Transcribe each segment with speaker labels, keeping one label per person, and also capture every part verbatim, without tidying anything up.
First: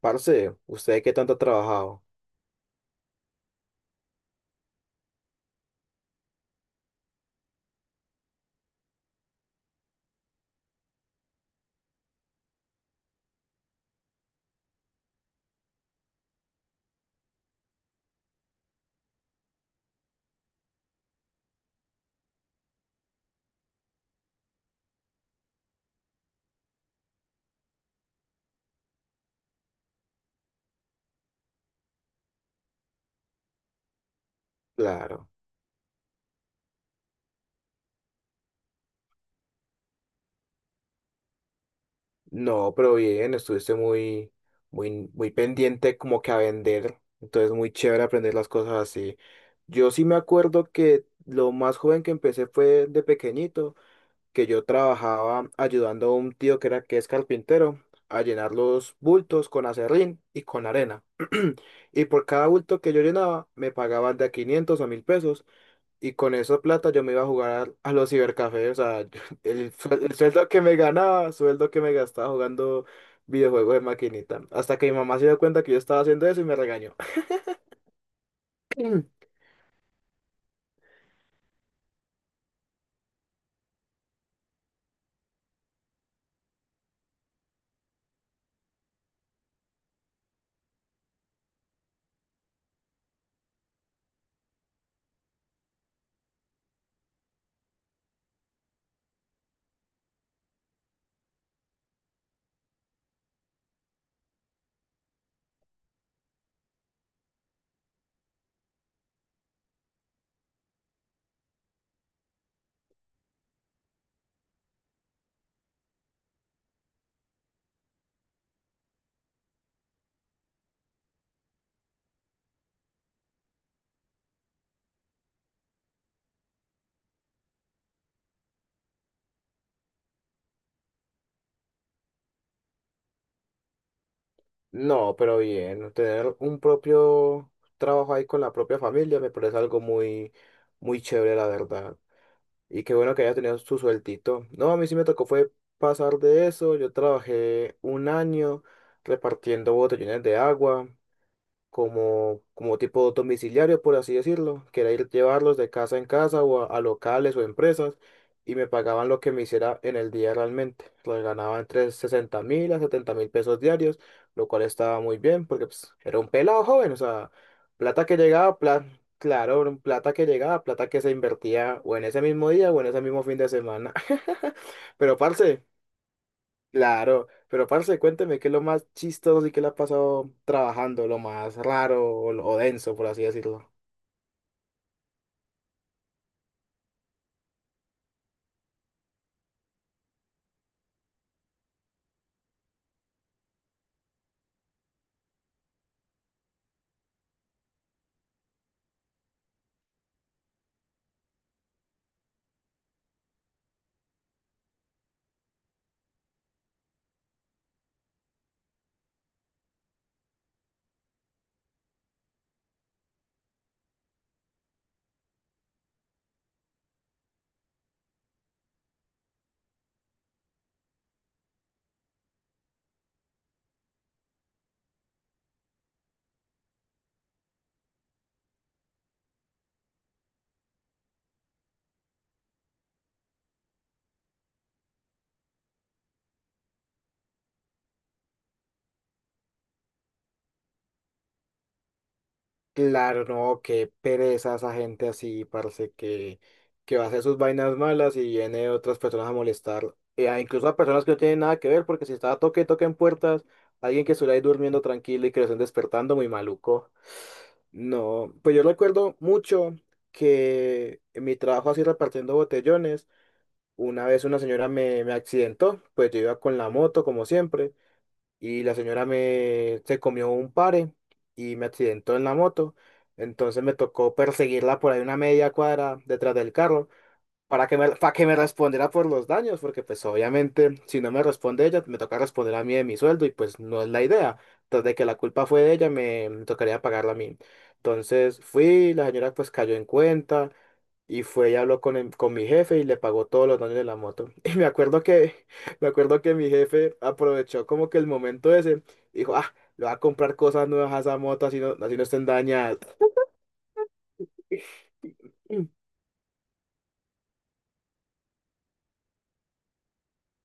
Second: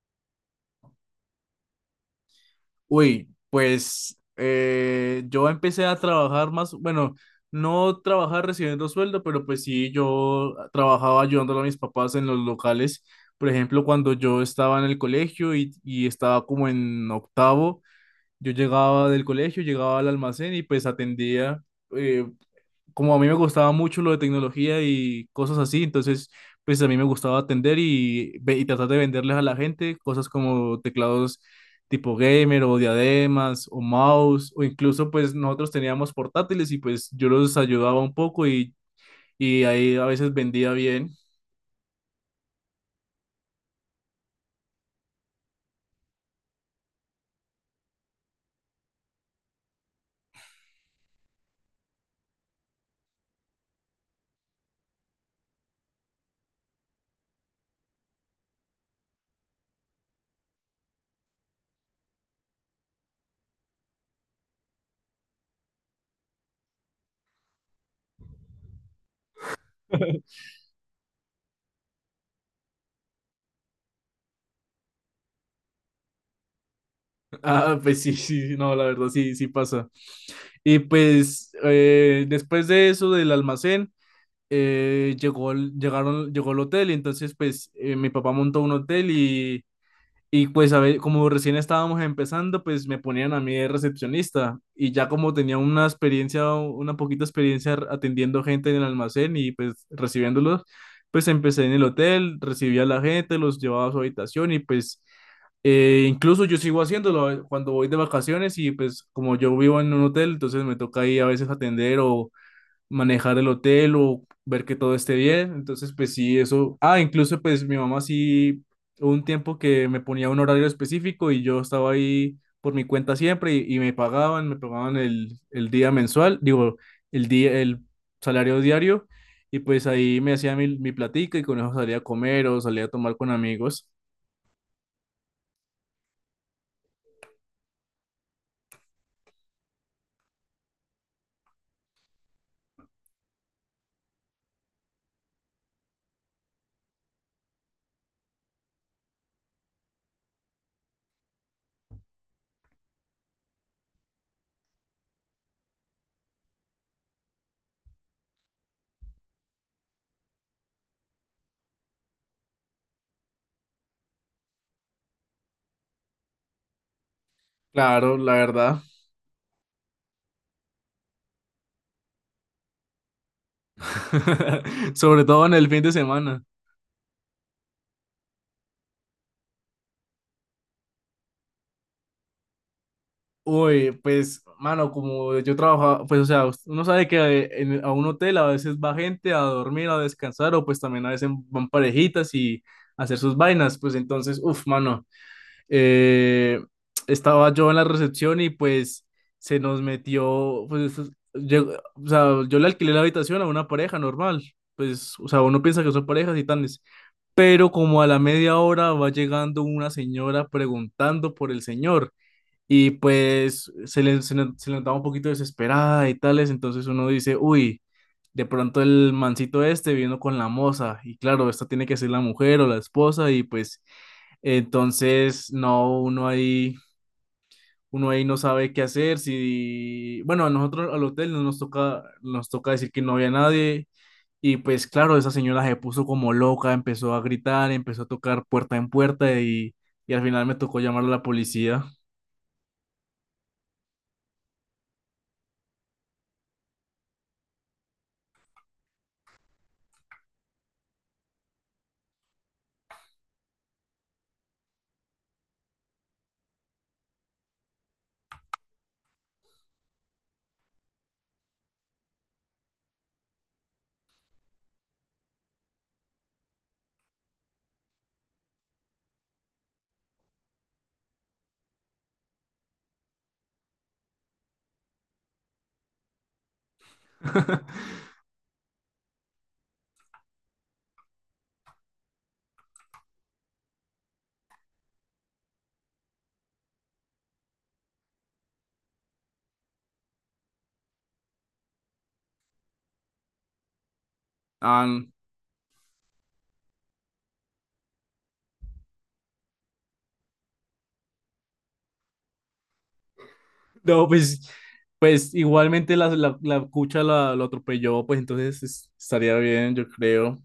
Speaker 1: Parce, ¿usted qué tanto ha trabajado?
Speaker 2: Uy, pues eh, yo empecé a trabajar más, bueno, no trabajar recibiendo sueldo, pero pues sí, yo trabajaba ayudándole a mis papás en los locales. Por ejemplo, cuando yo estaba en el colegio y, y estaba como en octavo, yo llegaba del colegio, llegaba al almacén y pues atendía. eh, Como a mí me gustaba mucho lo de tecnología y cosas así, entonces pues a mí me gustaba atender y, ve- y tratar de venderles a la gente cosas como teclados tipo gamer o diademas o mouse o incluso
Speaker 1: Claro.
Speaker 2: pues nosotros teníamos portátiles y pues yo los ayudaba un poco y, y ahí a veces vendía bien.
Speaker 1: No, pero bien, estuviste muy, muy, muy pendiente como que a vender. Entonces, muy chévere aprender las cosas así. Yo sí me acuerdo que lo más joven que empecé fue de pequeñito, que yo trabajaba ayudando a un tío que era que es carpintero a llenar los bultos con acerrín y con arena. Y por cada bulto que yo llenaba, me pagaban de a quinientos a mil pesos. Y con esa plata yo me iba a jugar a, a los cibercafés, o sea, yo- el, suel- el sueldo que me ganaba, sueldo que me gastaba jugando videojuegos de maquinita. Hasta que mi mamá se dio cuenta que yo estaba haciendo eso y me regañó.
Speaker 2: Ah, pues sí, sí, sí, no, la verdad sí, sí pasa. Y pues eh, después de eso del almacén, eh, llegó, el- llegaron, llegó el hotel y entonces pues eh, mi papá montó un hotel y Y pues, a ver, como recién estábamos empezando, pues me ponían a mí de recepcionista y ya como tenía una experiencia, una poquita experiencia r- atendiendo gente en el almacén y pues recibiéndolos, pues empecé en el hotel, recibía a la gente, los llevaba a su habitación y pues eh, incluso yo sigo haciéndolo eh, cuando voy de vacaciones y pues como yo vivo en un hotel, entonces me toca ahí a veces atender o manejar el hotel o ver que todo esté bien. Entonces, pues sí, eso. Ah, incluso pues mi mamá sí, hubo un tiempo que me ponía un horario específico y yo estaba ahí por mi cuenta siempre y, y me pagaban, me pagaban el, el día mensual, digo, el día, el salario diario y pues ahí me hacía mi, mi platica y con eso salía a comer o salía a tomar con amigos.
Speaker 1: No, pero bien, tener un propio trabajo ahí con la propia familia me parece algo muy, muy chévere, la verdad. Y qué bueno que haya tenido su sueltito. No, a mí sí me tocó fue pasar de eso. Yo trabajé un año repartiendo botellones de agua. como, como tipo domiciliario, por así decirlo, que era ir llevarlos de casa en casa o a, a locales o empresas, y me pagaban lo que me hiciera en el día realmente. Lo ganaba entre sesenta mil a setenta mil pesos diarios, lo cual estaba muy bien porque pues, era un pelado joven, o sea, plata que
Speaker 2: Claro, la
Speaker 1: llegaba,
Speaker 2: verdad.
Speaker 1: pla- claro, era un plata que llegaba, plata que se invertía o en ese mismo día o en ese mismo fin de semana. Pero
Speaker 2: Sobre todo en
Speaker 1: parce.
Speaker 2: el fin de semana.
Speaker 1: Claro, pero parce, cuénteme qué es lo más chistoso y qué le ha pasado trabajando, lo más raro o, lo- o denso, por así decirlo.
Speaker 2: Uy, pues, mano, como yo trabajaba, pues, o sea, uno sabe que eh, en- a un hotel a veces va gente a dormir, a descansar, o pues también a veces van parejitas y a hacer sus vainas, pues entonces, uff, mano, eh, estaba yo en la recepción y pues se nos metió, pues, es- llegó- o sea, yo le alquilé la habitación a una pareja normal, pues, o sea, uno piensa que son parejas y tales, pero como a la media hora va llegando una señora preguntando por el señor. Y pues se le, se le- se le notaba un poquito desesperada y tales, entonces uno dice, uy, de pronto el mancito este vino con la moza, y claro, esta tiene que ser la mujer o la esposa, y pues entonces no, uno ahí, uno ahí no sabe qué hacer, si, bueno, a nosotros al hotel no nos toca, nos toca decir que no había nadie, y pues claro, esa señora se puso como loca, empezó a gritar, empezó a tocar puerta en puerta, y, y al final me tocó llamar a la policía.
Speaker 1: Claro, no, qué pereza esa gente así, parce, que, que va a hacer sus vainas malas y viene otras personas a molestar, eh, a- incluso a personas que no tienen nada que ver, porque si estaba toque, toque en puertas, alguien que estuviera ahí durmiendo tranquilo y que lo estén despertando, muy maluco. No, pues yo recuerdo mucho que en mi trabajo así repartiendo botellones, una vez una señora me, me accidentó, pues yo iba con la moto como siempre y la señora me se comió un pare y me accidentó en la moto. Entonces me tocó perseguirla por ahí una media cuadra detrás del carro para que me, para que me respondiera por los daños, porque pues obviamente si no me responde ella, me toca responder a mí de mi sueldo y pues no es la idea. Entonces de que la culpa fue de ella, me, me tocaría pagarla a mí. Entonces fui, la señora pues cayó en cuenta y fue y habló con, el- con mi jefe y le pagó todos los daños de la moto. Y me
Speaker 2: Ah,
Speaker 1: acuerdo que, me acuerdo que mi jefe aprovechó como que el momento ese, dijo, ah, le voy a comprar cosas nuevas a esa moto así no, así no estén dañadas.
Speaker 2: no, pues, pues igualmente la, la, la cucha la, lo atropelló, pues entonces es- estaría bien, yo creo.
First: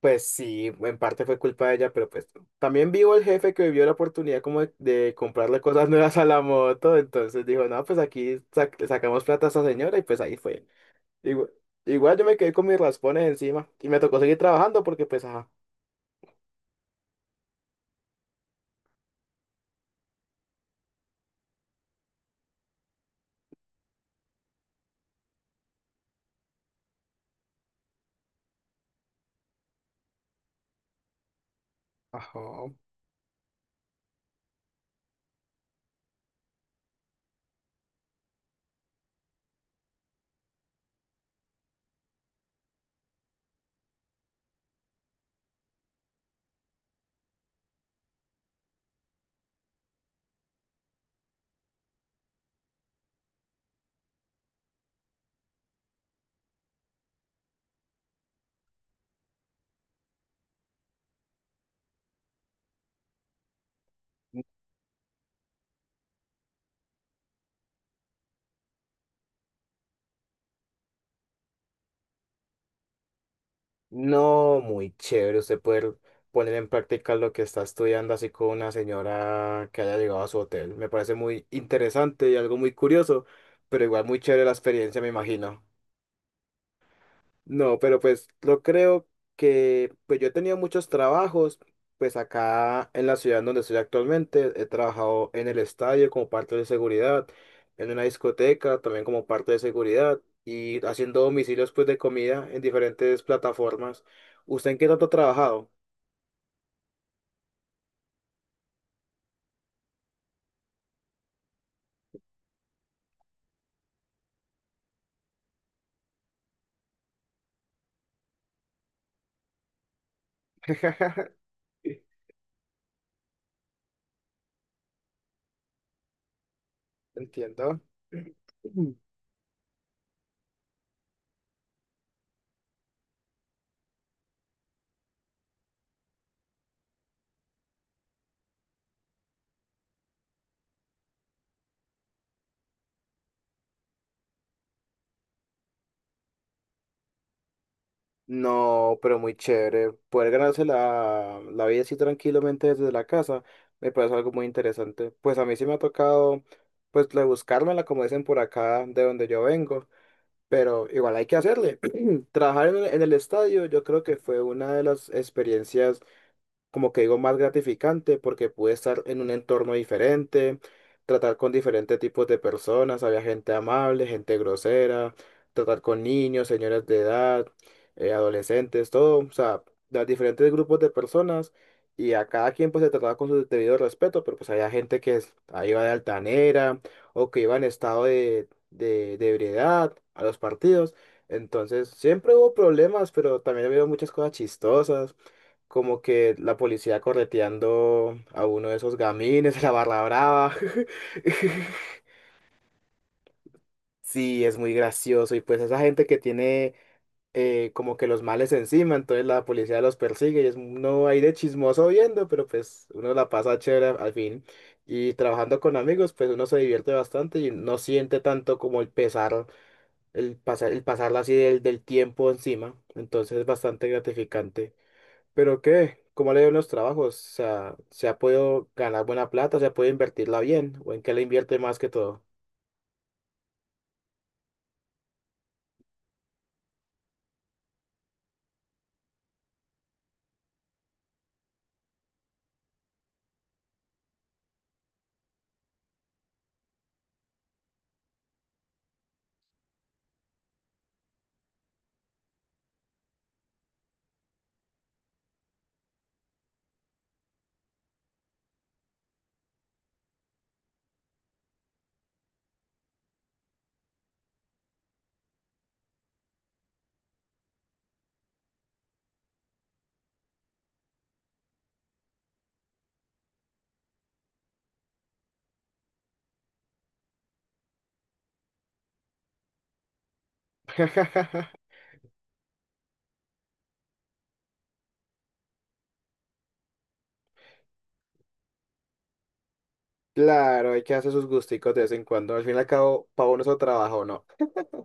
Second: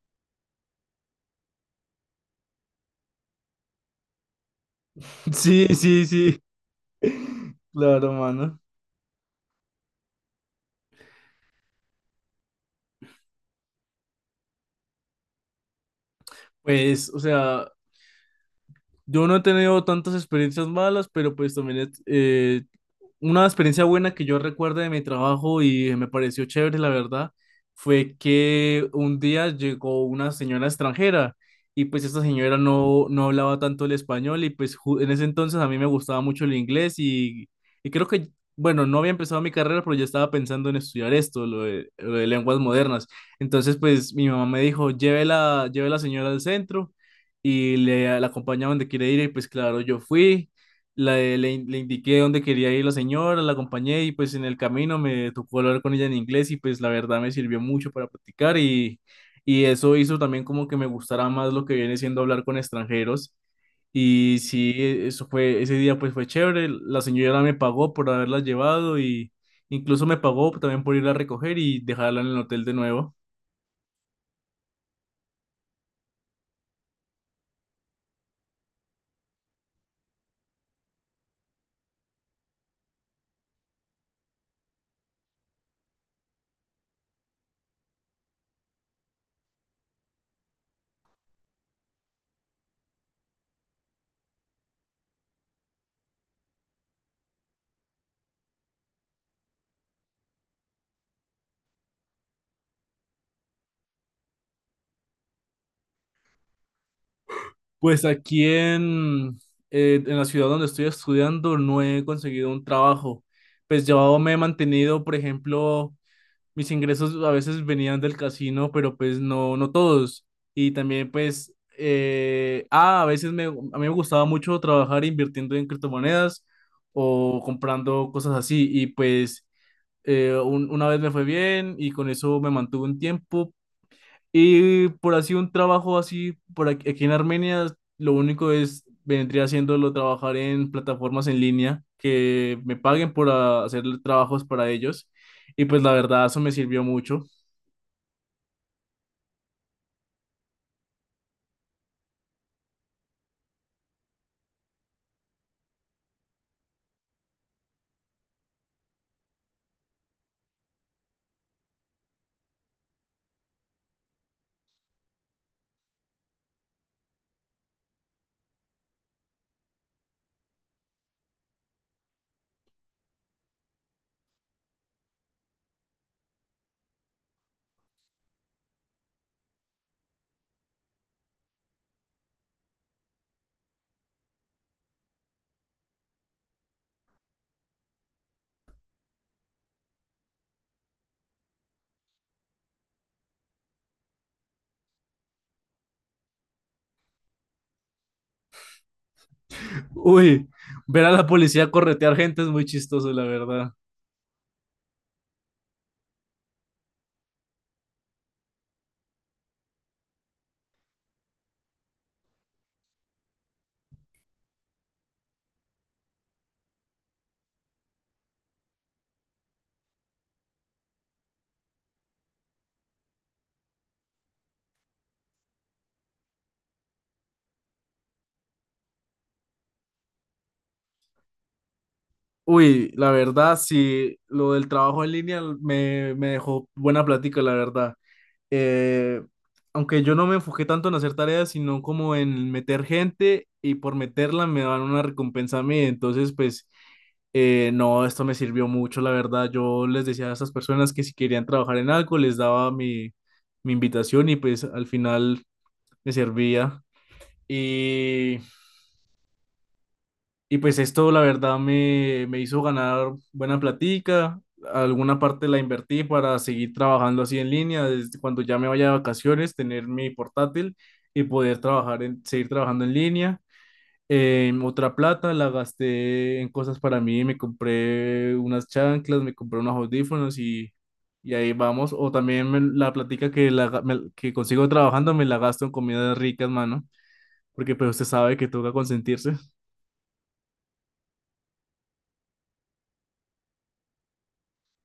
Speaker 1: Pues sí, en parte fue culpa de ella, pero pues también vivo el jefe que vio la oportunidad como de, de comprarle
Speaker 2: Sí,
Speaker 1: cosas
Speaker 2: sí,
Speaker 1: nuevas a
Speaker 2: sí,
Speaker 1: la moto, entonces dijo, no, pues
Speaker 2: claro,
Speaker 1: aquí
Speaker 2: mano.
Speaker 1: sac- sacamos plata a esa señora y pues ahí fue. Igual, igual yo me quedé con mis raspones encima y me tocó seguir trabajando porque pues, ajá,
Speaker 2: Pues, o sea, yo no he tenido tantas experiencias malas, pero pues también he, eh, una experiencia buena que yo recuerdo de mi trabajo y me pareció chévere, la verdad, fue que un día llegó una señora extranjera y pues esta señora
Speaker 1: ajá.
Speaker 2: no, no hablaba tanto el español y pues ju- en ese entonces a mí me gustaba mucho el inglés y, y creo que, bueno, no había empezado mi carrera, pero ya estaba pensando en estudiar esto, lo de, lo de lenguas modernas. Entonces pues mi mamá me dijo, llévela, lleve la señora al centro y le, la acompañaban de quiere ir y pues claro, yo fui. La- le, le indiqué dónde quería ir la señora, la acompañé y pues en el camino me tocó hablar con ella en inglés y pues la verdad me sirvió mucho para practicar y, y eso hizo también como que me gustara más lo que viene siendo hablar con extranjeros. Y sí, eso fue, ese día pues fue chévere. La señora me pagó por haberla llevado y incluso me pagó también por ir a recoger y dejarla en el hotel de nuevo.
Speaker 1: No, muy chévere usted poder poner en práctica lo que está estudiando así con una señora que haya llegado a su hotel. Me parece muy interesante y algo muy curioso, pero igual muy chévere la experiencia, me imagino. No, pero pues yo creo que, pues yo he tenido muchos trabajos, pues acá en la ciudad donde estoy actualmente, he trabajado en el estadio como parte de seguridad, en una discoteca también como parte de seguridad y haciendo domicilios pues de comida en diferentes plataformas. ¿Usted en qué tanto ha trabajado?
Speaker 2: Pues aquí en, eh, en la ciudad donde estoy estudiando no he conseguido un trabajo. Pues yo me he mantenido, por ejemplo, mis ingresos a veces venían del casino, pero pues no, no todos. Y también pues, eh, ah, a veces me, a mí me gustaba mucho trabajar invirtiendo en criptomonedas o
Speaker 1: Entiendo.
Speaker 2: comprando cosas así. Y pues eh, un- una vez me fue bien y con eso me mantuve un tiempo, y por así un trabajo así, por aquí, aquí en Armenia, lo único es, vendría haciéndolo trabajar en plataformas en línea, que me paguen por ah, hacer trabajos para ellos. Y pues la verdad, eso me sirvió mucho.
Speaker 1: No, pero muy chévere. Poder ganarse la, la vida así tranquilamente desde la casa me parece algo muy interesante. Pues a mí sí me ha tocado, pues, le- buscármela, como dicen por acá, de donde yo vengo. Pero igual hay que hacerle. Trabajar en el, en el estadio, yo creo que fue una de las experiencias como que digo, más gratificante porque pude estar en un entorno diferente, tratar con diferentes tipos de personas, había gente amable, gente grosera, tratar con niños, señores de edad, eh, adolescentes, todo, o sea, de diferentes grupos de personas y a cada quien pues se trataba con su debido respeto, pero pues había gente que es- ahí iba de altanera o que iba en estado de, de, de ebriedad a los partidos. Entonces, siempre hubo problemas, pero también había muchas cosas chistosas como que la policía correteando a uno de esos gamines de la Barra
Speaker 2: Uy,
Speaker 1: Brava.
Speaker 2: ver a la policía corretear gente es muy chistoso, la verdad.
Speaker 1: Sí, es muy gracioso. Y pues esa gente que tiene eh, como que los males encima, entonces la policía los persigue y es uno ahí de chismoso viendo, pero pues uno la pasa chévere al fin. Y trabajando con amigos, pues uno se divierte bastante y no siente tanto como el pesar, el pasar, el pasarla así del, del tiempo encima. Entonces es bastante gratificante. Pero qué, ¿cómo le ven los trabajos? O sea, ¿se ha podido ganar buena plata? ¿Se ha podido invertirla bien? ¿O en qué le invierte más que todo?
Speaker 2: Uy, la verdad, sí, lo del trabajo en línea me, me dejó buena plática, la verdad. eh, Aunque yo no me enfoqué tanto en hacer tareas, sino como en meter gente y por meterla me dan una recompensa a mí. Entonces, pues, eh, no, esto me sirvió mucho, la verdad. Yo les decía a esas personas que si querían trabajar en algo, les daba mi, mi invitación y pues al final me servía. Y y pues esto la verdad me, me hizo ganar buena platica, alguna parte la invertí para seguir trabajando así en línea, desde cuando ya me vaya de vacaciones, tener mi portátil y poder trabajar en, seguir trabajando en línea. Em, otra plata la gasté en cosas para mí, me compré unas chanclas, me compré unos audífonos y, y ahí vamos. O también me- la platica que, la, ga- me- que consigo trabajando me la gasto en comidas ricas, mano, porque pues usted sabe que toca consentirse.
Speaker 1: Claro, hay que hacer sus gusticos de vez en cuando. Al fin y al cabo, para uno es el trabajo, ¿no?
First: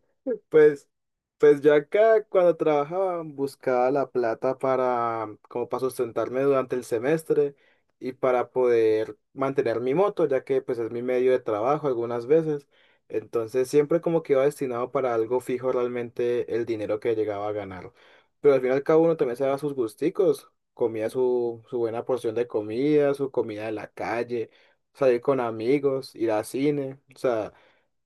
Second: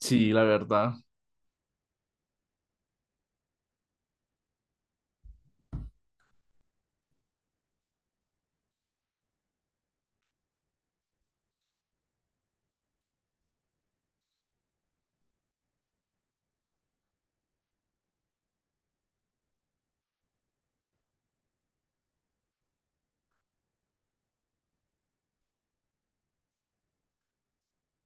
Speaker 2: Sí, la
Speaker 1: Pues,
Speaker 2: verdad.
Speaker 1: pues yo acá cuando trabajaba buscaba la plata para, como para sustentarme durante el semestre y para poder mantener mi moto, ya que pues es mi medio de trabajo algunas veces. Entonces siempre como que iba destinado para algo fijo realmente el dinero que llegaba a ganar. Pero al final y al cabo uno también se daba sus gusticos, comía su, su buena porción de comida, su comida de la calle, salir con amigos, ir al cine, o sea...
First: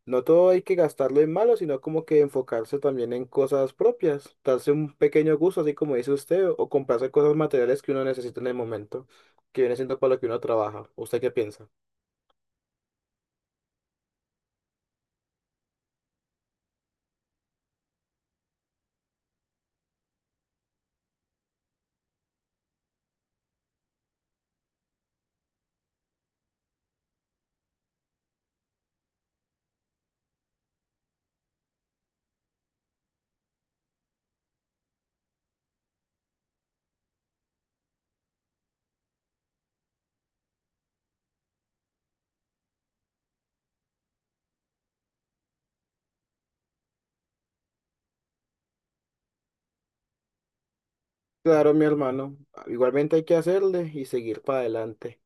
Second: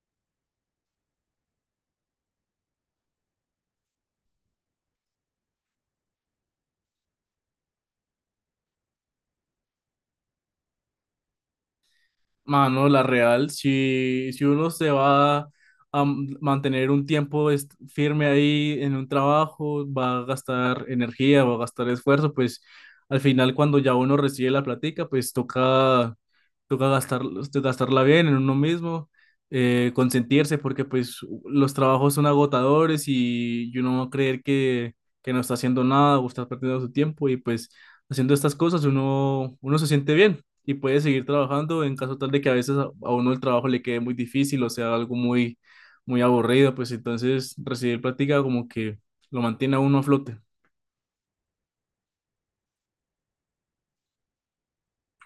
Speaker 1: No todo hay que gastarlo en malo, sino como que enfocarse también en cosas propias, darse un pequeño gusto, así como dice usted, o comprarse cosas materiales que uno necesita en el momento, que viene siendo para lo que uno trabaja. ¿Usted qué piensa?
Speaker 2: Mano, la real, si, si uno se va a m- mantener un tiempo est- firme ahí en un trabajo, va a gastar energía, va a gastar esfuerzo, pues al final cuando ya uno recibe la platica, pues toca, toca gastar, este, gastarla bien en uno mismo, eh, consentirse, porque pues los trabajos son agotadores y, y uno va a creer que, que no está haciendo nada o está perdiendo su tiempo y pues haciendo estas cosas uno, uno se siente bien y puede seguir trabajando en caso tal de que a veces a, a uno el trabajo le quede muy difícil o sea algo muy, muy aburrido, pues entonces recibir práctica como que lo mantiene a uno a flote.
Speaker 1: Claro, mi hermano, igualmente hay que hacerle y seguir para adelante.